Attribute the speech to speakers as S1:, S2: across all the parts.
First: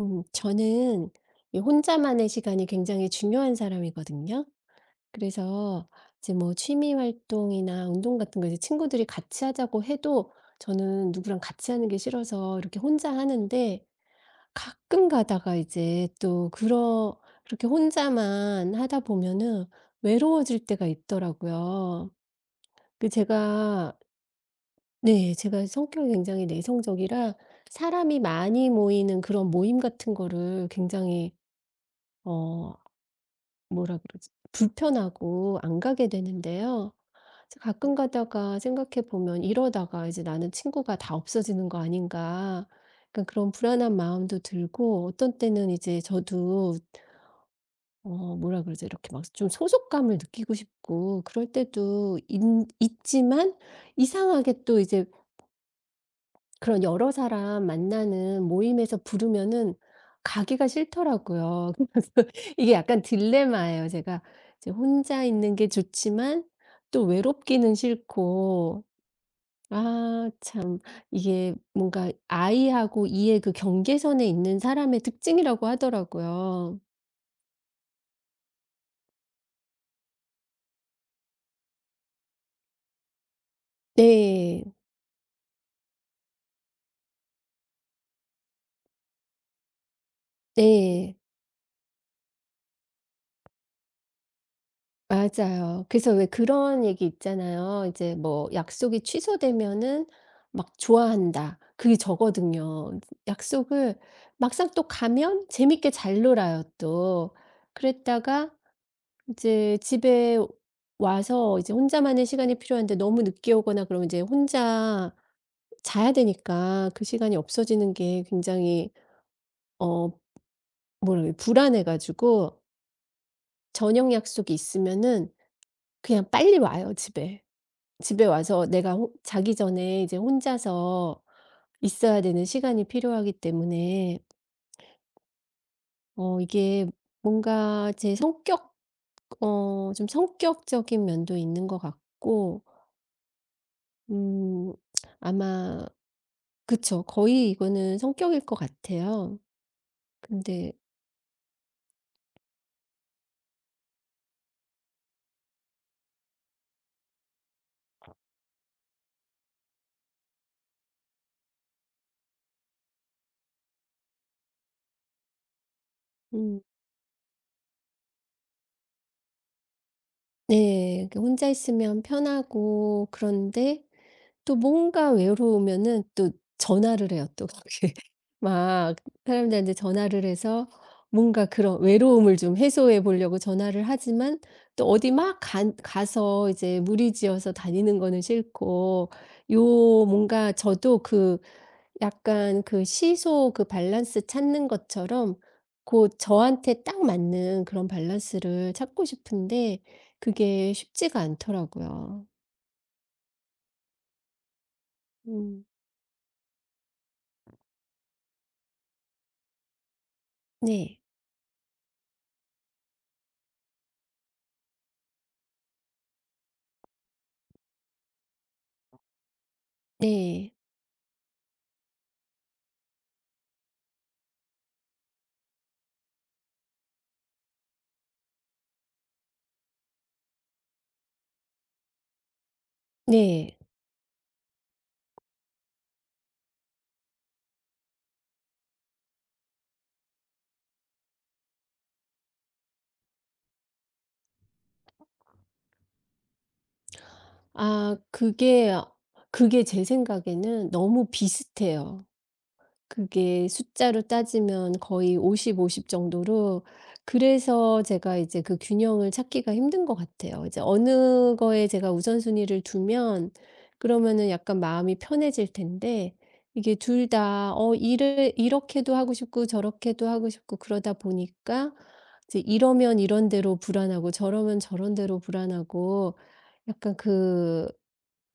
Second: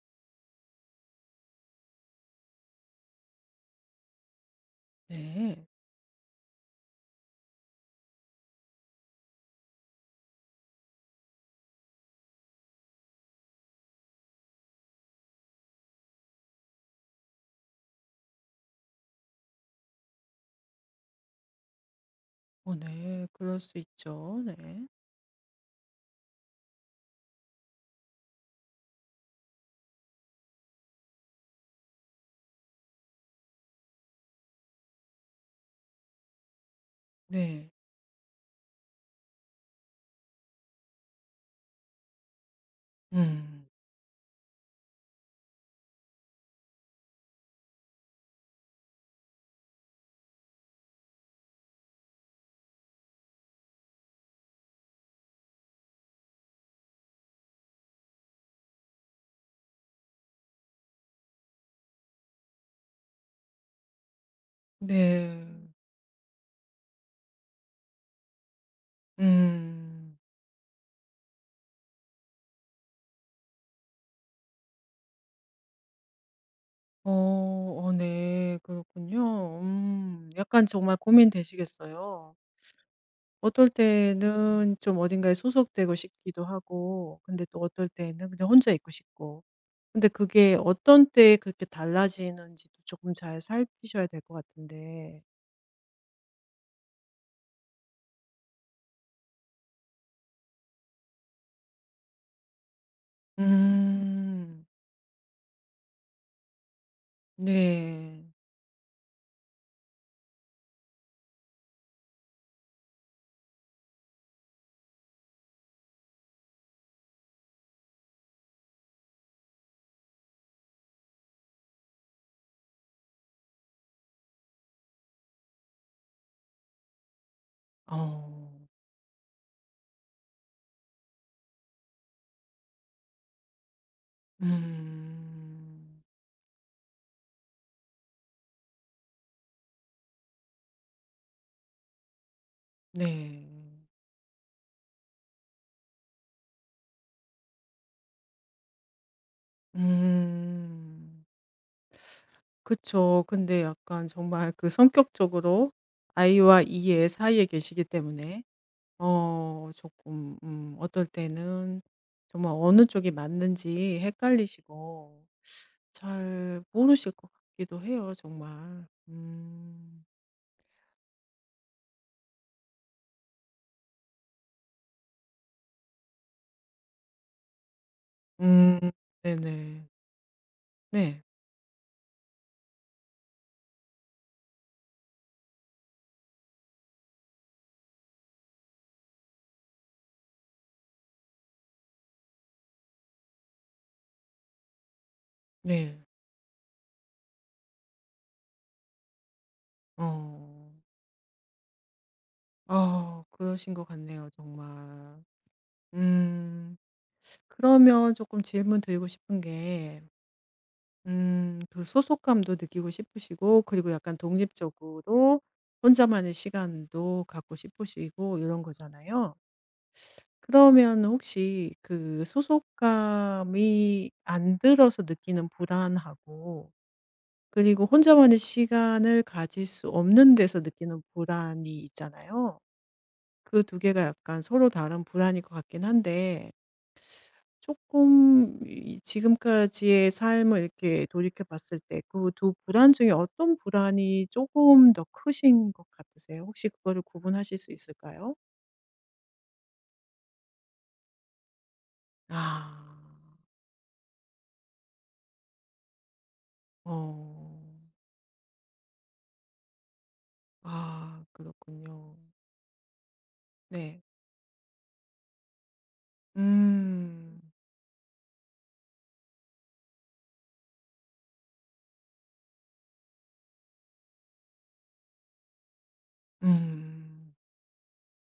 S1: 저는 이 혼자만의 시간이 굉장히 중요한 사람이거든요.
S2: 네.
S1: 그래서 이제 뭐 취미 활동이나 운동 같은 거 이제 친구들이 같이 하자고 해도 저는 누구랑 같이 하는 게 싫어서 이렇게 혼자 하는데 가끔 가다가 이제 또 그러 그렇게 혼자만 하다 보면은 외로워질 때가 있더라고요.
S2: 어
S1: 그
S2: 네. 그럴 수
S1: 제가
S2: 있죠. 네.
S1: 네, 제가 성격이 굉장히 내성적이라 사람이 많이 모이는 그런 모임 같은 거를 굉장히 어 뭐라 그러지? 불편하고 안 가게 되는데요. 이제
S2: 네.
S1: 가끔 가다가 생각해 보면 '이러다가 이제 나는 친구가 다 없어지는 거 아닌가.' 약간 그런
S2: 음.
S1: 불안한 마음도 들고 어떤 때는 이제 저도 뭐라 그러지? 이렇게 막 좀 소속감을 느끼고 싶고 그럴 때도 있 있지만 이상하게 또 이제 그런 여러 사람 만나는 모임에서 부르면은 가기가 싫더라고요. 그래서 이게 약간 딜레마예요. 제가 이제 혼자
S2: 네.
S1: 있는 게 좋지만 또 외롭기는 싫고 아
S2: 음.
S1: 참 이게 뭔가 I하고 이의 그 경계선에 있는 사람의 특징이라고 하더라고요.
S2: 어. 어 네. 그렇군요. 음. 약간 정말 고민되시겠어요. 어떨
S1: 네.
S2: 때는 좀 어딘가에 소속되고 싶기도 하고 근데 또 어떨 때는 그냥 혼자 있고 싶고. 근데 그게 어떤
S1: 네.
S2: 때에 그렇게 달라지는지도 조금 잘 살피셔야 될 것 같은데.
S1: 맞아요. 그래서 왜 그런 얘기 있잖아요. 이제 뭐 약속이 취소되면은 막 좋아한다. 그게 저거든요. 약속을
S2: 음.
S1: 막상 또 가면 재밌게 잘 놀아요, 또.
S2: 네.
S1: 그랬다가 이제 집에 와서 이제 혼자만의 시간이 필요한데 너무 늦게 오거나 그러면 이제 혼자 자야 되니까 그 시간이 없어지는 게 굉장히 어 뭐라 그래 불안해가지고 저녁 약속이 있으면은 그냥 빨리 와요, 집에. 집에 와서
S2: 어.
S1: 내가 호 자기 전에 이제 혼자서 있어야 되는 시간이 필요하기 때문에
S2: 음.
S1: 어 이게 뭔가 제 성격 어 좀 성격적인 면도 있는 것 같고
S2: 네.
S1: 음 아마 그쵸. 거의 이거는 성격일 것 같아요. 근데
S2: 음. 그쵸. 근데 약간 정말 그 성격적으로 아이와이의 사이에 계시기 때문에 어 조금 어떨 때는 정말 어느 쪽이 맞는지 헷갈리시고
S1: 음
S2: 잘 모르실 것 같기도 해요 정말. 음.
S1: 네, 그 혼자 있으면 편하고 그런데 또 뭔가 외로우면은 또 전화를 해요, 또. 거기.
S2: 음.
S1: 막 사람들한테
S2: 네네.
S1: 전화를 해서
S2: 네.
S1: 뭔가 그런 외로움을 좀 해소해 보려고 전화를 하지만 또 어디 막 가서 이제 무리지어서 다니는 거는 싫고 요 뭔가 저도 약간 그 시소 그 밸런스 찾는 것처럼
S2: 네.
S1: 곧 저한테 딱 맞는 그런 밸런스를 찾고 싶은데
S2: 어.
S1: 그게 쉽지가 않더라고요.
S2: 아 그러신 것 같네요 정말.
S1: 음.
S2: 음. 그러면 조금 질문드리고 싶은 게
S1: 네.
S2: 그 소속감도 느끼고 싶으시고 그리고 약간 독립적으로 혼자만의 시간도 갖고 싶으시고 이런 거잖아요.
S1: 네.
S2: 그러면 혹시 그 소속감이 안 들어서 느끼는 불안하고 그리고 혼자만의 시간을 가질 수 없는 데서 느끼는 불안이 있잖아요.
S1: 네.
S2: 그 두 개가 약간 서로 다른 불안일 것 같긴 한데 조금 이 지금까지의 삶을 이렇게 돌이켜 봤을 때 그 두 불안 중에 어떤 불안이 조금 더 크신 것 같으세요? 혹시 그거를 구분하실 수
S1: 아
S2: 있을까요?
S1: 그게 제 생각에는 너무 비슷해요.
S2: 아.
S1: 그게 숫자로 따지면 거의 50-50 정도로
S2: 어.
S1: 그래서 제가 이제 그 균형을 찾기가 힘든 것 같아요. 이제
S2: 아
S1: 어느 거에 제가
S2: 그렇군요.
S1: 우선순위를 두면
S2: 네.
S1: 그러면은 약간 마음이 편해질 텐데 이게 둘
S2: 음.
S1: 다 일을 이렇게도 하고 싶고 저렇게도 하고 싶고 그러다 보니까 이제 이러면 이런 대로 불안하고 저러면 저런 대로 불안하고 약간
S2: 음.
S1: 그,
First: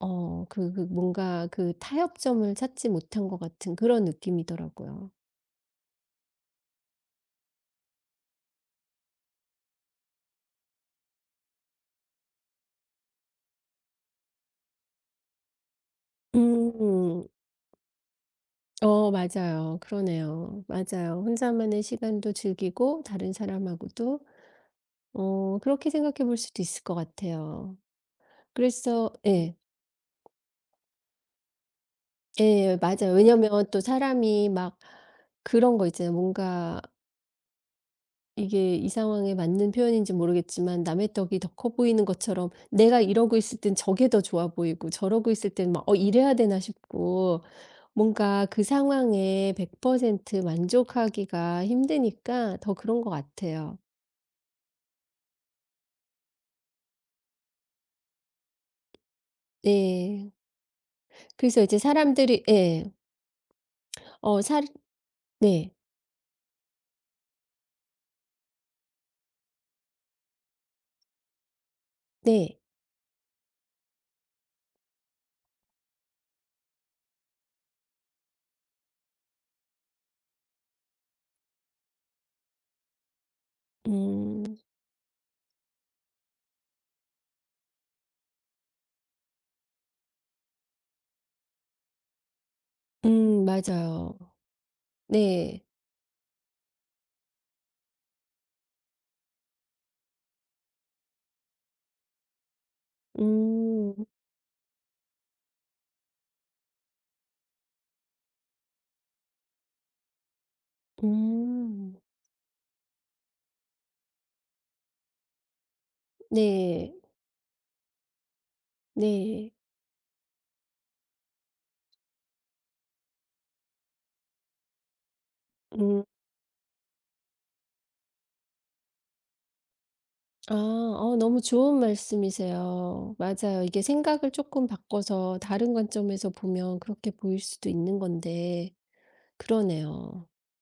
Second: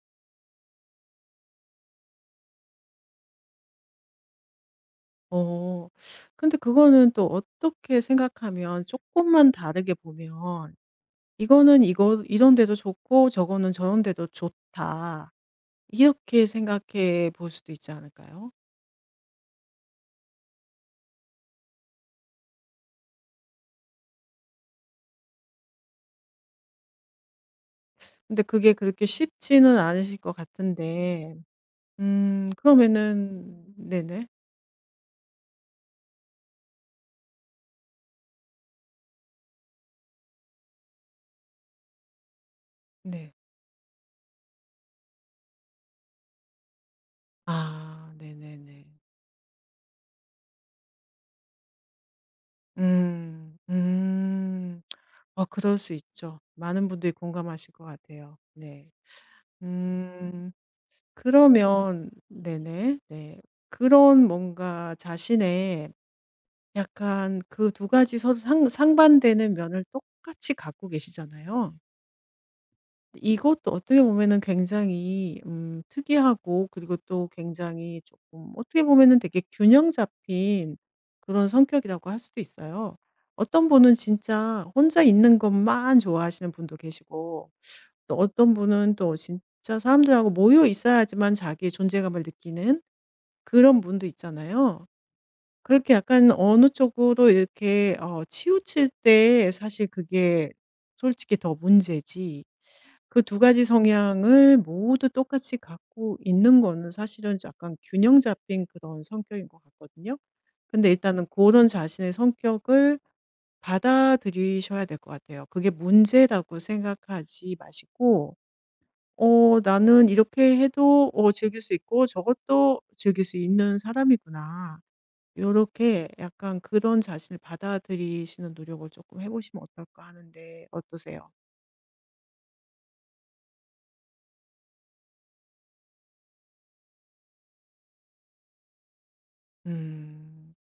S1: 어, 그, 그 뭔가 그 타협점을 찾지 못한 것 같은 그런 느낌이더라고요.
S2: 어. 근데 그거는 또 어떻게 생각하면 조금만 다르게 보면 '이거는 이거 이런 데도 좋고 저거는 저런 데도 좋다.' 이렇게
S1: 음,
S2: 생각해 볼 수도 있지 않을까요?
S1: 맞아요. 그러네요. 맞아요. 혼자만의 시간도 즐기고 다른 사람하고도 그렇게 생각해 볼 수도 있을 것 같아요.
S2: 근데 그게 그렇게
S1: 그래서 예,
S2: 쉽지는 않으실 것 같은데
S1: 예, 맞아요.
S2: 그러면은
S1: 왜냐면 또
S2: 네네.
S1: 사람이 막 그런 거 있잖아요. 뭔가 이게 이 상황에 맞는 표현인지 모르겠지만 남의 떡이 더 커 보이는 것처럼 내가
S2: 네.
S1: 이러고 있을 땐 저게 더 좋아 보이고 저러고 있을 땐 막 '어 이래야 되나?' 싶고
S2: 아
S1: 뭔가 그
S2: 네네네.
S1: 상황에 100% 만족하기가 힘드니까 더 그런 것
S2: 음.
S1: 같아요.
S2: 음. 어 그럴 수 있죠. 많은 분들이 공감하실 것 같아요. 네.
S1: 네.
S2: 음.
S1: 그래서 이제
S2: 그러면
S1: 사람들이 예.
S2: 네네. 네. 그런
S1: 어 살
S2: 뭔가
S1: 네.
S2: 자신의 약간 그 두 가지 서로 상 상반되는 면을 똑같이 갖고 계시잖아요.
S1: 네.
S2: 이것도 어떻게 보면은 굉장히 특이하고 그리고 또 굉장히 조금 어떻게 보면은 되게 균형 잡힌 그런 성격이라고 할 수도 있어요. 어떤 분은
S1: 음.
S2: 진짜 혼자 있는 것만 좋아하시는 분도 계시고 또 어떤 분은 또 진짜 사람들하고 모여 있어야지만 자기의 존재감을 느끼는 그런 분도
S1: 맞아요.
S2: 있잖아요.
S1: 네.
S2: 그렇게 약간 어느 쪽으로 이렇게 어 치우칠 때 사실 그게 솔직히 더 문제지 그 두 가지
S1: 음.
S2: 성향을 모두 똑같이 갖고 있는 거는 사실은 약간 균형 잡힌 그런 성격인 것 같거든요. 근데 일단은 그런
S1: 음.
S2: 자신의 성격을 받아들이셔야 될 것 같아요. 그게 문제라고
S1: 네.
S2: 생각하지 마시고
S1: 네.
S2: '어 나는 이렇게 해도 어 즐길 수 있고 저것도 즐길 수 있는 사람이구나.'
S1: 음.
S2: 요렇게 약간 그런 자신을 받아들이시는 노력을 조금 해 보시면 어떨까
S1: 아
S2: 하는데 어떠세요?
S1: 너무 좋은 말씀이세요. 맞아요. 이게 생각을 조금 바꿔서 다른 관점에서 보면 그렇게 보일 수도 있는 건데 그러네요.
S2: 음.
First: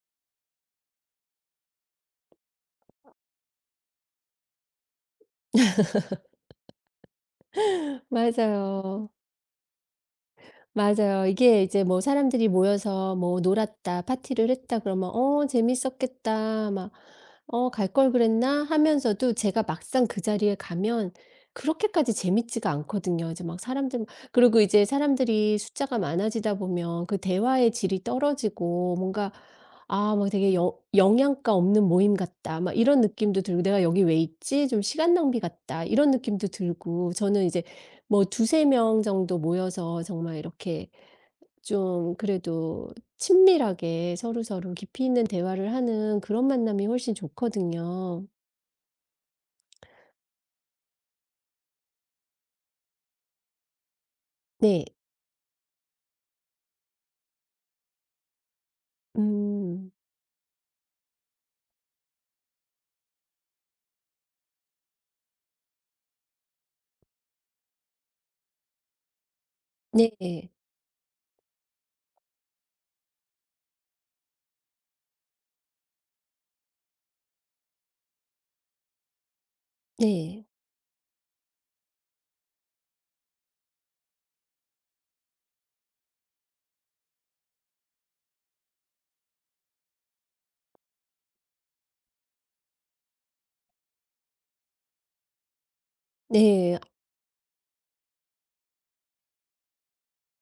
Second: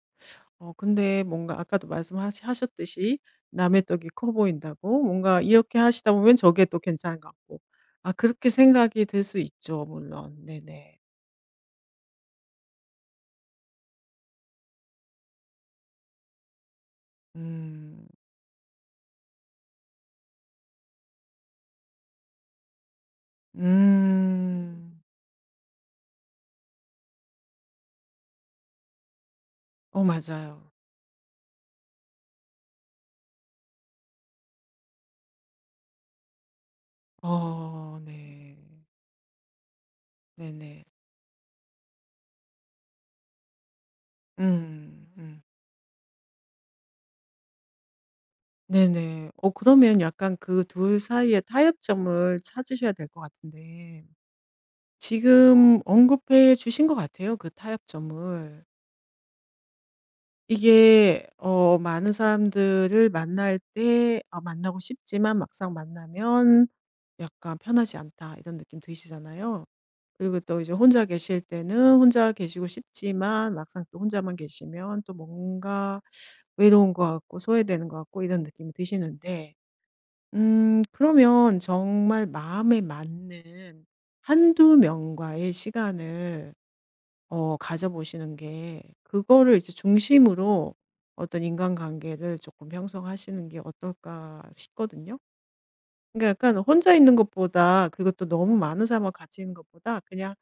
S2: 어 근데 뭔가 아까도 말씀하셨듯이 남의 떡이 커 보인다고 뭔가 이렇게 하시다 보면 저게 또 괜찮은 것 같고. 아 그렇게 생각이
S1: 맞아요.
S2: 들 수 있죠 물론. 네네.
S1: 맞아요. 이게 이제 뭐 사람들이 모여서 뭐 놀았다, 파티를 했다 그러면 '어 재밌었겠다.' 막 '어 갈
S2: 음.
S1: 걸 그랬나?' 하면서도 제가 막상 그 자리에 가면 그렇게까지 재밌지가 않거든요. 이제 막 사람들 그리고 이제
S2: 음.
S1: 사람들이 숫자가 많아지다 보면 그 대화의 질이 떨어지고 뭔가
S2: 어
S1: '아 막 되게
S2: 맞아요.
S1: 영 영양가 없는 모임 같다.' 막 이런 느낌도 들고 '내가 여기 왜 있지? 좀 시간 낭비 같다.' 이런 느낌도 들고 저는 이제
S2: 어
S1: 뭐
S2: 네.
S1: 두세 명 정도 모여서 정말
S2: 네네.
S1: 이렇게 좀 그래도 친밀하게 서로서로 깊이
S2: 음
S1: 있는
S2: 음.
S1: 대화를 하는 그런 만남이 훨씬 좋거든요.
S2: 네네. 어 그러면 약간 그 둘 사이의 타협점을 찾으셔야 될 것 같은데
S1: 네.
S2: 지금 언급해 주신 것 같아요 그 타협점을.
S1: 음.
S2: 이게 어 많은 사람들을 만날 때 아 만나고 싶지만 막상 만나면 약간 '편하지 않다.' 이런 느낌 드시잖아요. 그리고
S1: 네.
S2: 또 이제 혼자 계실 때는 혼자 계시고 싶지만 막상 또 혼자만 계시면 또 뭔가 외로운 것 같고 소외되는 것 같고 이런 느낌이 드시는데
S1: 네.
S2: 그러면 정말 마음에 맞는 한두 명과의 시간을 어 가져보시는 게 그거를 이제 중심으로 어떤 인간관계를 조금 형성하시는 게 어떨까 싶거든요. 그러니까 약간
S1: 네.
S2: 혼자 있는 것보다 그것도 너무 많은 사람과 같이 있는 것보다 그냥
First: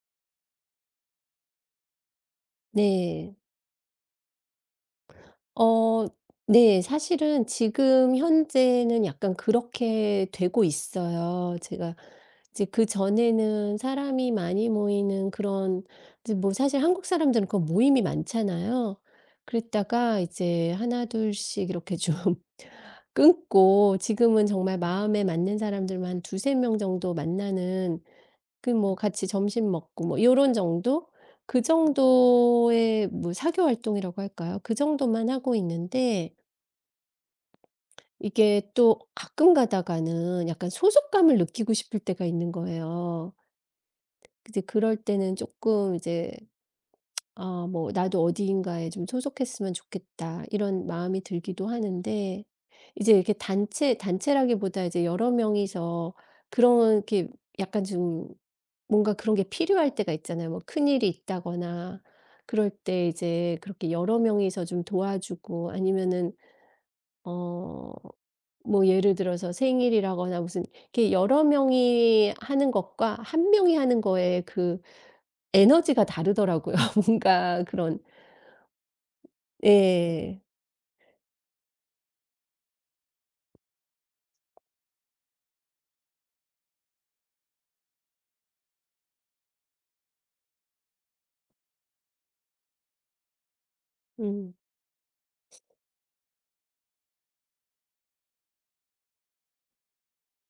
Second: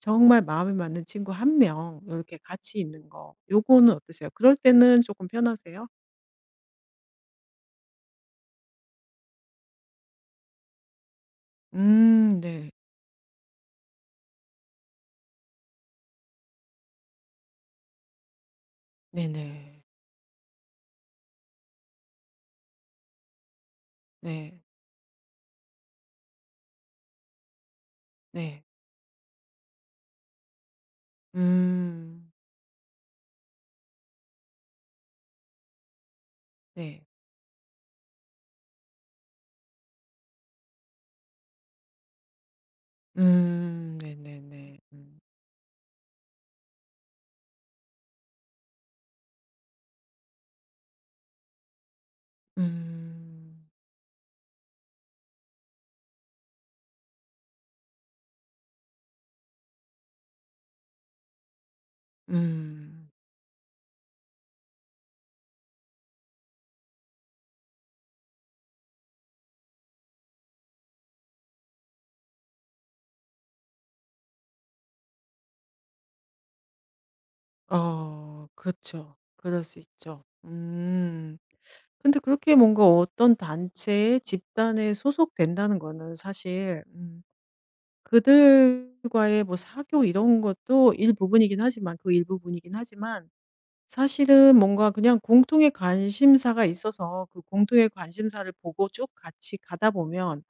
S2: 정말 마음에 맞는 친구 한 명 이렇게 같이 있는 거
S1: 네.
S2: 요거는 어떠세요? 그럴 때는 조금 편하세요?
S1: 어 네, 사실은 지금 현재는 약간 그렇게 되고 있어요. 제가 이제
S2: 네.
S1: 그전에는 사람이 많이 모이는 그런 이제 뭐 사실 한국 사람들은 그 모임이 많잖아요.
S2: 네네.
S1: 그랬다가 이제 하나 둘씩 이렇게 좀 끊고 지금은
S2: 네.
S1: 정말 마음에 맞는 사람들만 두세 명 정도 만나는
S2: 네.
S1: 그 뭐 같이 점심 먹고 뭐 요런 정도? 그
S2: 음.
S1: 정도의 뭐 사교 활동이라고 할까요? 그 정도만 하고 있는데
S2: 네.
S1: 이게 또 가끔 가다가는 약간 소속감을 느끼고 싶을 때가 있는 거예요.
S2: 음.
S1: 이제
S2: 네네네.
S1: 그럴
S2: 음.
S1: 때는 조금 이제 '아 뭐 나도 어디인가에 좀 소속했으면 좋겠다.' 이런 마음이 들기도 하는데 이제 이렇게
S2: 음.
S1: 단체라기보다 이제 여러 명이서 그렇게 약간 좀 뭔가 그런 게 필요할 때가 있잖아요. 뭐 큰일이 있다거나 그럴 때
S2: 음.
S1: 이제 그렇게 여러 명이서 좀 도와주고 아니면은 어 뭐 예를 들어서 생일이라거나 무슨 이렇게 여러 명이 하는 것과 한 명이 하는 거에 그 에너지가 다르더라고요. 뭔가 그런
S2: 어 그렇죠. 그럴 수 있죠.
S1: 예.
S2: 음. 근데 그렇게 뭔가 어떤 단체에 집단에 소속된다는 거는 사실 그들과의 뭐 사교 이런 것도 일부분이긴 하지만 그 일부분이긴 하지만
S1: 음.
S2: 사실은 뭔가 그냥 공통의 관심사가 있어서 그 공통의 관심사를 보고 쭉 같이 가다 보면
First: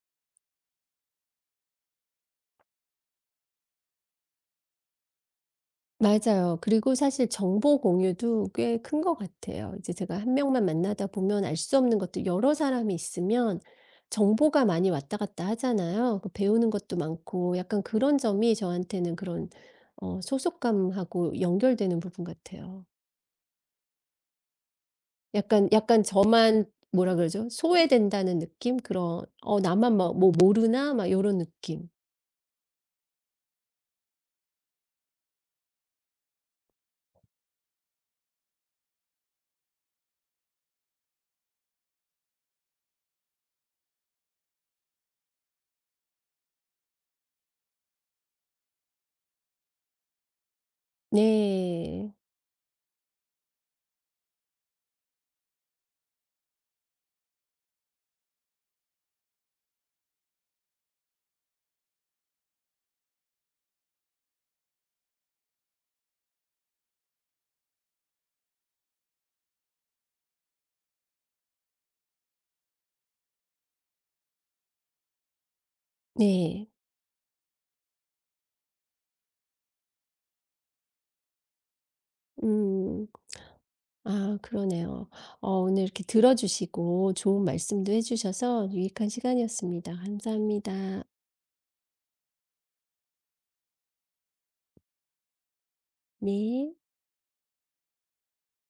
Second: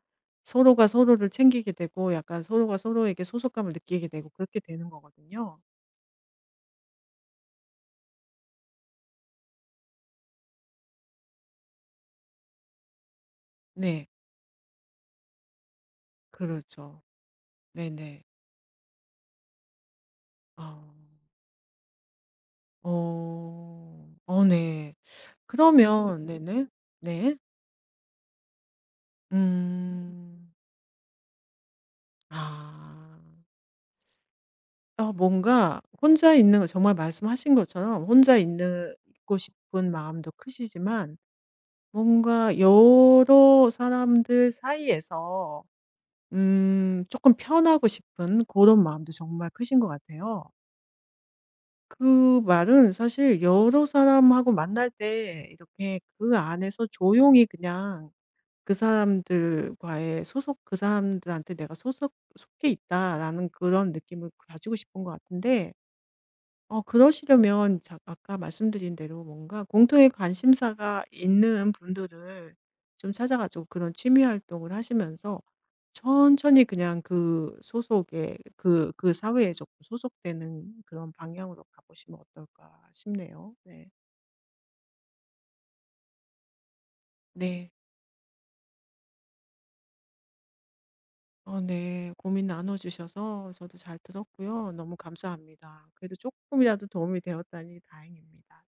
S2: 서로가 서로를 챙기게 되고 약간 서로가 서로에게 소속감을 느끼게 되고 그렇게 되는 거거든요.
S1: 맞아요. 그리고 사실 정보 공유도 꽤 큰 것 같아요. 이제 제가 한 명만 만나다 보면 알 수 없는 것도 여러 사람이 있으면
S2: 네.
S1: 정보가 많이 왔다 갔다 하잖아요. 그 배우는 것도
S2: 그렇죠.
S1: 많고 약간 그런
S2: 네네.
S1: 점이 저한테는 그런
S2: 아.
S1: 소속감하고 연결되는 부분 같아요.
S2: 어. 어 네.
S1: 약간
S2: 그러면 네네.
S1: 저만 뭐라
S2: 네.
S1: 그러죠? 소외된다는 느낌? 그런 '어 나만 막 뭐
S2: 음.
S1: 모르나?' 막 이런 느낌.
S2: 아. 어 뭔가 혼자 있는 거 정말 말씀하신 것처럼 혼자 있는 있고 싶은 마음도 크시지만 뭔가 여러 사람들 사이에서 조금 편하고 싶은 그런 마음도 정말 크신 것 같아요.
S1: 네.
S2: 그 말은 사실 여러 사람하고 만날 때 이렇게 그 안에서 조용히 그냥 그 사람들과의 소속, 그 사람들한테 내가 소속, 속해 있다라는 그런 느낌을 가지고 싶은 것 같은데, 어, 그러시려면 아까 말씀드린 대로 뭔가 공통의 관심사가 있는 분들을 좀 찾아가지고 그런 취미 활동을 하시면서 천천히
S1: 네.
S2: 그냥 그 소속에, 그 사회에 조금 소속되는 그런 방향으로 가보시면 어떨까
S1: 음.
S2: 싶네요. 네.
S1: 아 그러네요. 어 오늘 이렇게 들어주시고 좋은
S2: 네.
S1: 말씀도 해 주셔서 유익한 시간이었습니다. 감사합니다.
S2: 어 네. 고민 나눠 주셔서 저도 잘 들었고요. 너무 감사합니다. 그래도 조금이
S1: 네.
S2: 라도 도움이 되었다니 다행입니다. 네.